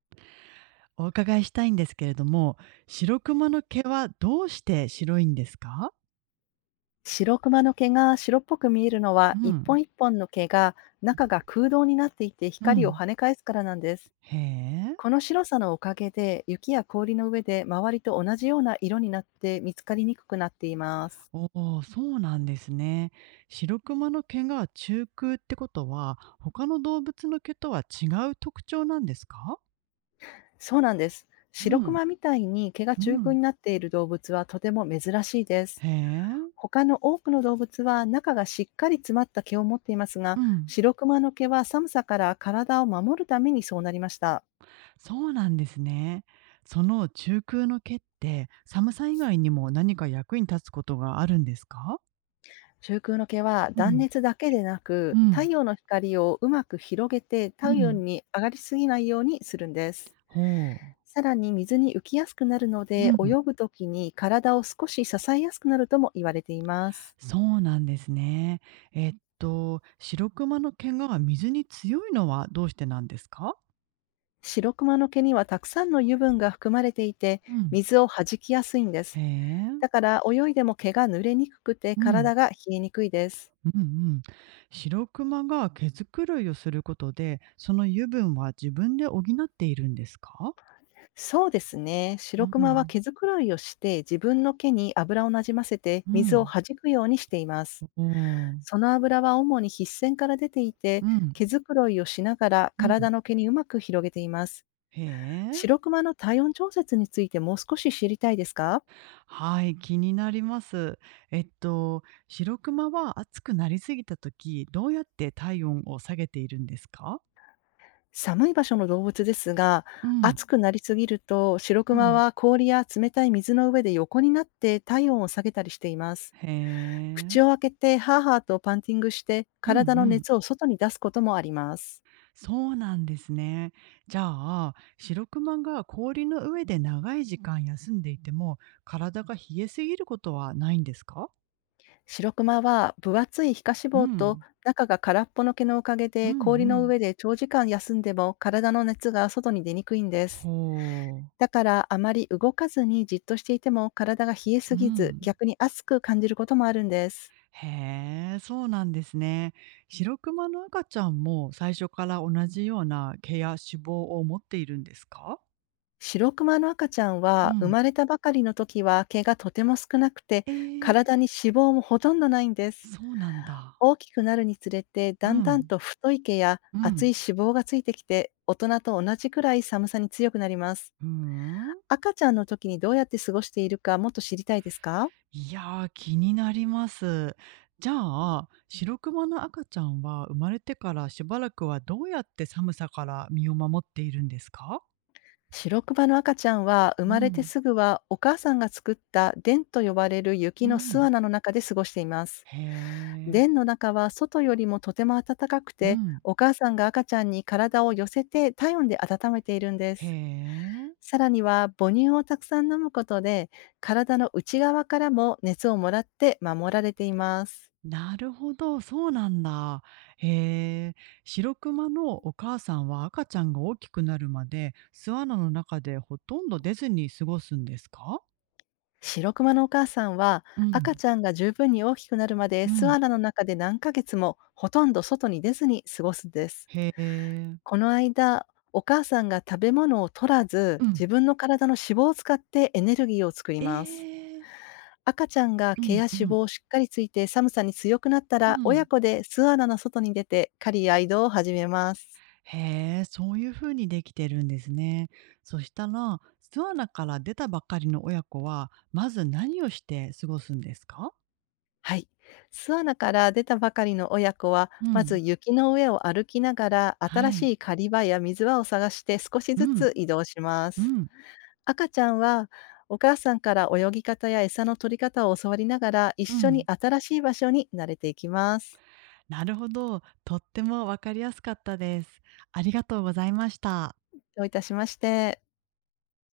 お伺いしたいんですけれども、白クマの毛はどうして白いんですか？白クマの毛が白っぽく見えるのうは、一ん、本一本の毛が中が空洞になっていてう光をん。跳ね返すからなんです。へえ。この白さのおかげで、雪や氷の上で周りと同じような色になって見つかりにくくなっています。おお、そうなんですね。白クマの毛が中空ってことは、他の動物の毛とは違う特徴なんですか？そうなんです。う白クん、マみたいに毛がう中空ん。になっている動物はとても珍しいです。へえ。他の多くの動物は中がしっかり詰まった毛を持っていますうが、ん。白クマの毛は寒さから体を守るためにそうなりました。そうなんですね。その中空の毛って、寒さ以外にも何か役に立つことがあるんですか？中空の毛はう断ん、熱だけでなうく、太ん、陽の光をうまく広げてう太陽ん。に上がりすぎないようにするんです。ほう。さらに水に浮きやすくなるのうで、ん。泳ぐときに体を少し支えやすくなるとも言われています。そうなんですね。白クマの毛が水に強いのはどうしてなんですか？白クマの毛にはたくさんの油分が含まれていて、うん。水を弾きやすいんでへす。だかえ。ら泳いでも毛が濡れにくくてうん。体が冷えにくいです。うんうん。白クマが毛づくろいをすることで、その油分は自分で補っているんですか？そうですね。う白クマはん。毛づくろいをして自分の毛に油をなじませてう水をん。弾くようにしていまおす。お。その油は主に筆腺から出ていて、うん。毛づくろいをしながらうん。体の毛にうまく広げています。へえ。白クマの体温調節についてもう少し知りたいですか？はい、気になります。えっと、白クマは暑くなりすぎた時、どうやって体温を下げているんですか？寒い場所の動物ですが、うん。暑くなりすぎると白うクマん。は氷や冷たい水の上で横になって体温を下げたりしています。へ口え。を開けてハーハーとパンティングしてうんう体のん。熱を外に出すこともあります。そうなんですね。じゃあ、白クマが氷の上で長い時間休んでいても、体が冷えすぎることはないんですか？白クマは分厚い皮下脂う肪とん、中が空っぽの毛のおかげうん、でう氷のん、上で長時間休んでも体の熱が外に出にくいんです。ほう。だからあまり動かずにじっとしていても体が冷えうすぎず、ん。逆に熱く感じることもあるんです。へえ、そうなんですね。白クマの赤ちゃんも最初から同じような毛や脂肪を持っているんですか？白クマの赤ちゃんうは生ん、まれたばかりの時は毛がとても少なくて、ええ、体に脂肪もほとんどないんです。そうなんだ。大きくなるにつれてうだんだんん、と太い毛やう厚いん。脂肪がついてきて、大人と同じくらい寒さに強くなります。ふーん。赤ちゃんの時にどうやって過ごしているか、もっと知りたいですか？いや、ー気になります。じゃあ、白クマの赤ちゃんは生まれてからしばらくはどうやって寒さから身を守っているんですか？白クマの赤ちゃんは生うまれてん、すぐはお母さんが作った電と呼ばれるう雪の巣ん。穴の中で過ごしています。へえ。電の中は外よりもとても暖かくうて、ん。お母さんが赤ちゃんに体を寄せて体温で温めているんでへす。え。さらには母乳をたくさん飲むことで、体の内側からも熱をもらって守られています。なるほど、そうなんだ。へえ。白クマのお母さんは赤ちゃんが大きくなるまで巣穴の中でほとんど出ずに過ごすんですか？白熊のお母さんはう赤ん、ちゃんが十分に大きくなるまで、う巣ん、穴の中で何ヶ月もほとんど外に出ずに過ごすんです。へえ。この間、お母さんが食べ物を取らうずん。自分の体の脂肪を使ってエネルギーを作ります。ええ。赤ちゃんがう毛やん脂う肪んをしっかりついて寒さに強くなったうら、親ん。子で巣穴の外に出て狩りや移動を始めます。へえ、そういう風にできてるんですね。そしたら、巣穴から出たばっかりの親子は、まず何をして過ごすんですか？はい。巣穴から出たばかりの親子は、うまずん。雪の上を歩きながら、新はい。しい狩り場や水場を探して少しうずん、つ移動しまうす。ん。赤ちゃんは、お母さんから泳ぎ方や餌の取り方を教わりながら、一う緒にん。新しい場所に慣れていきます。なるほど。とってもわかりやすかったです。ありがとうございました。どういたしまして。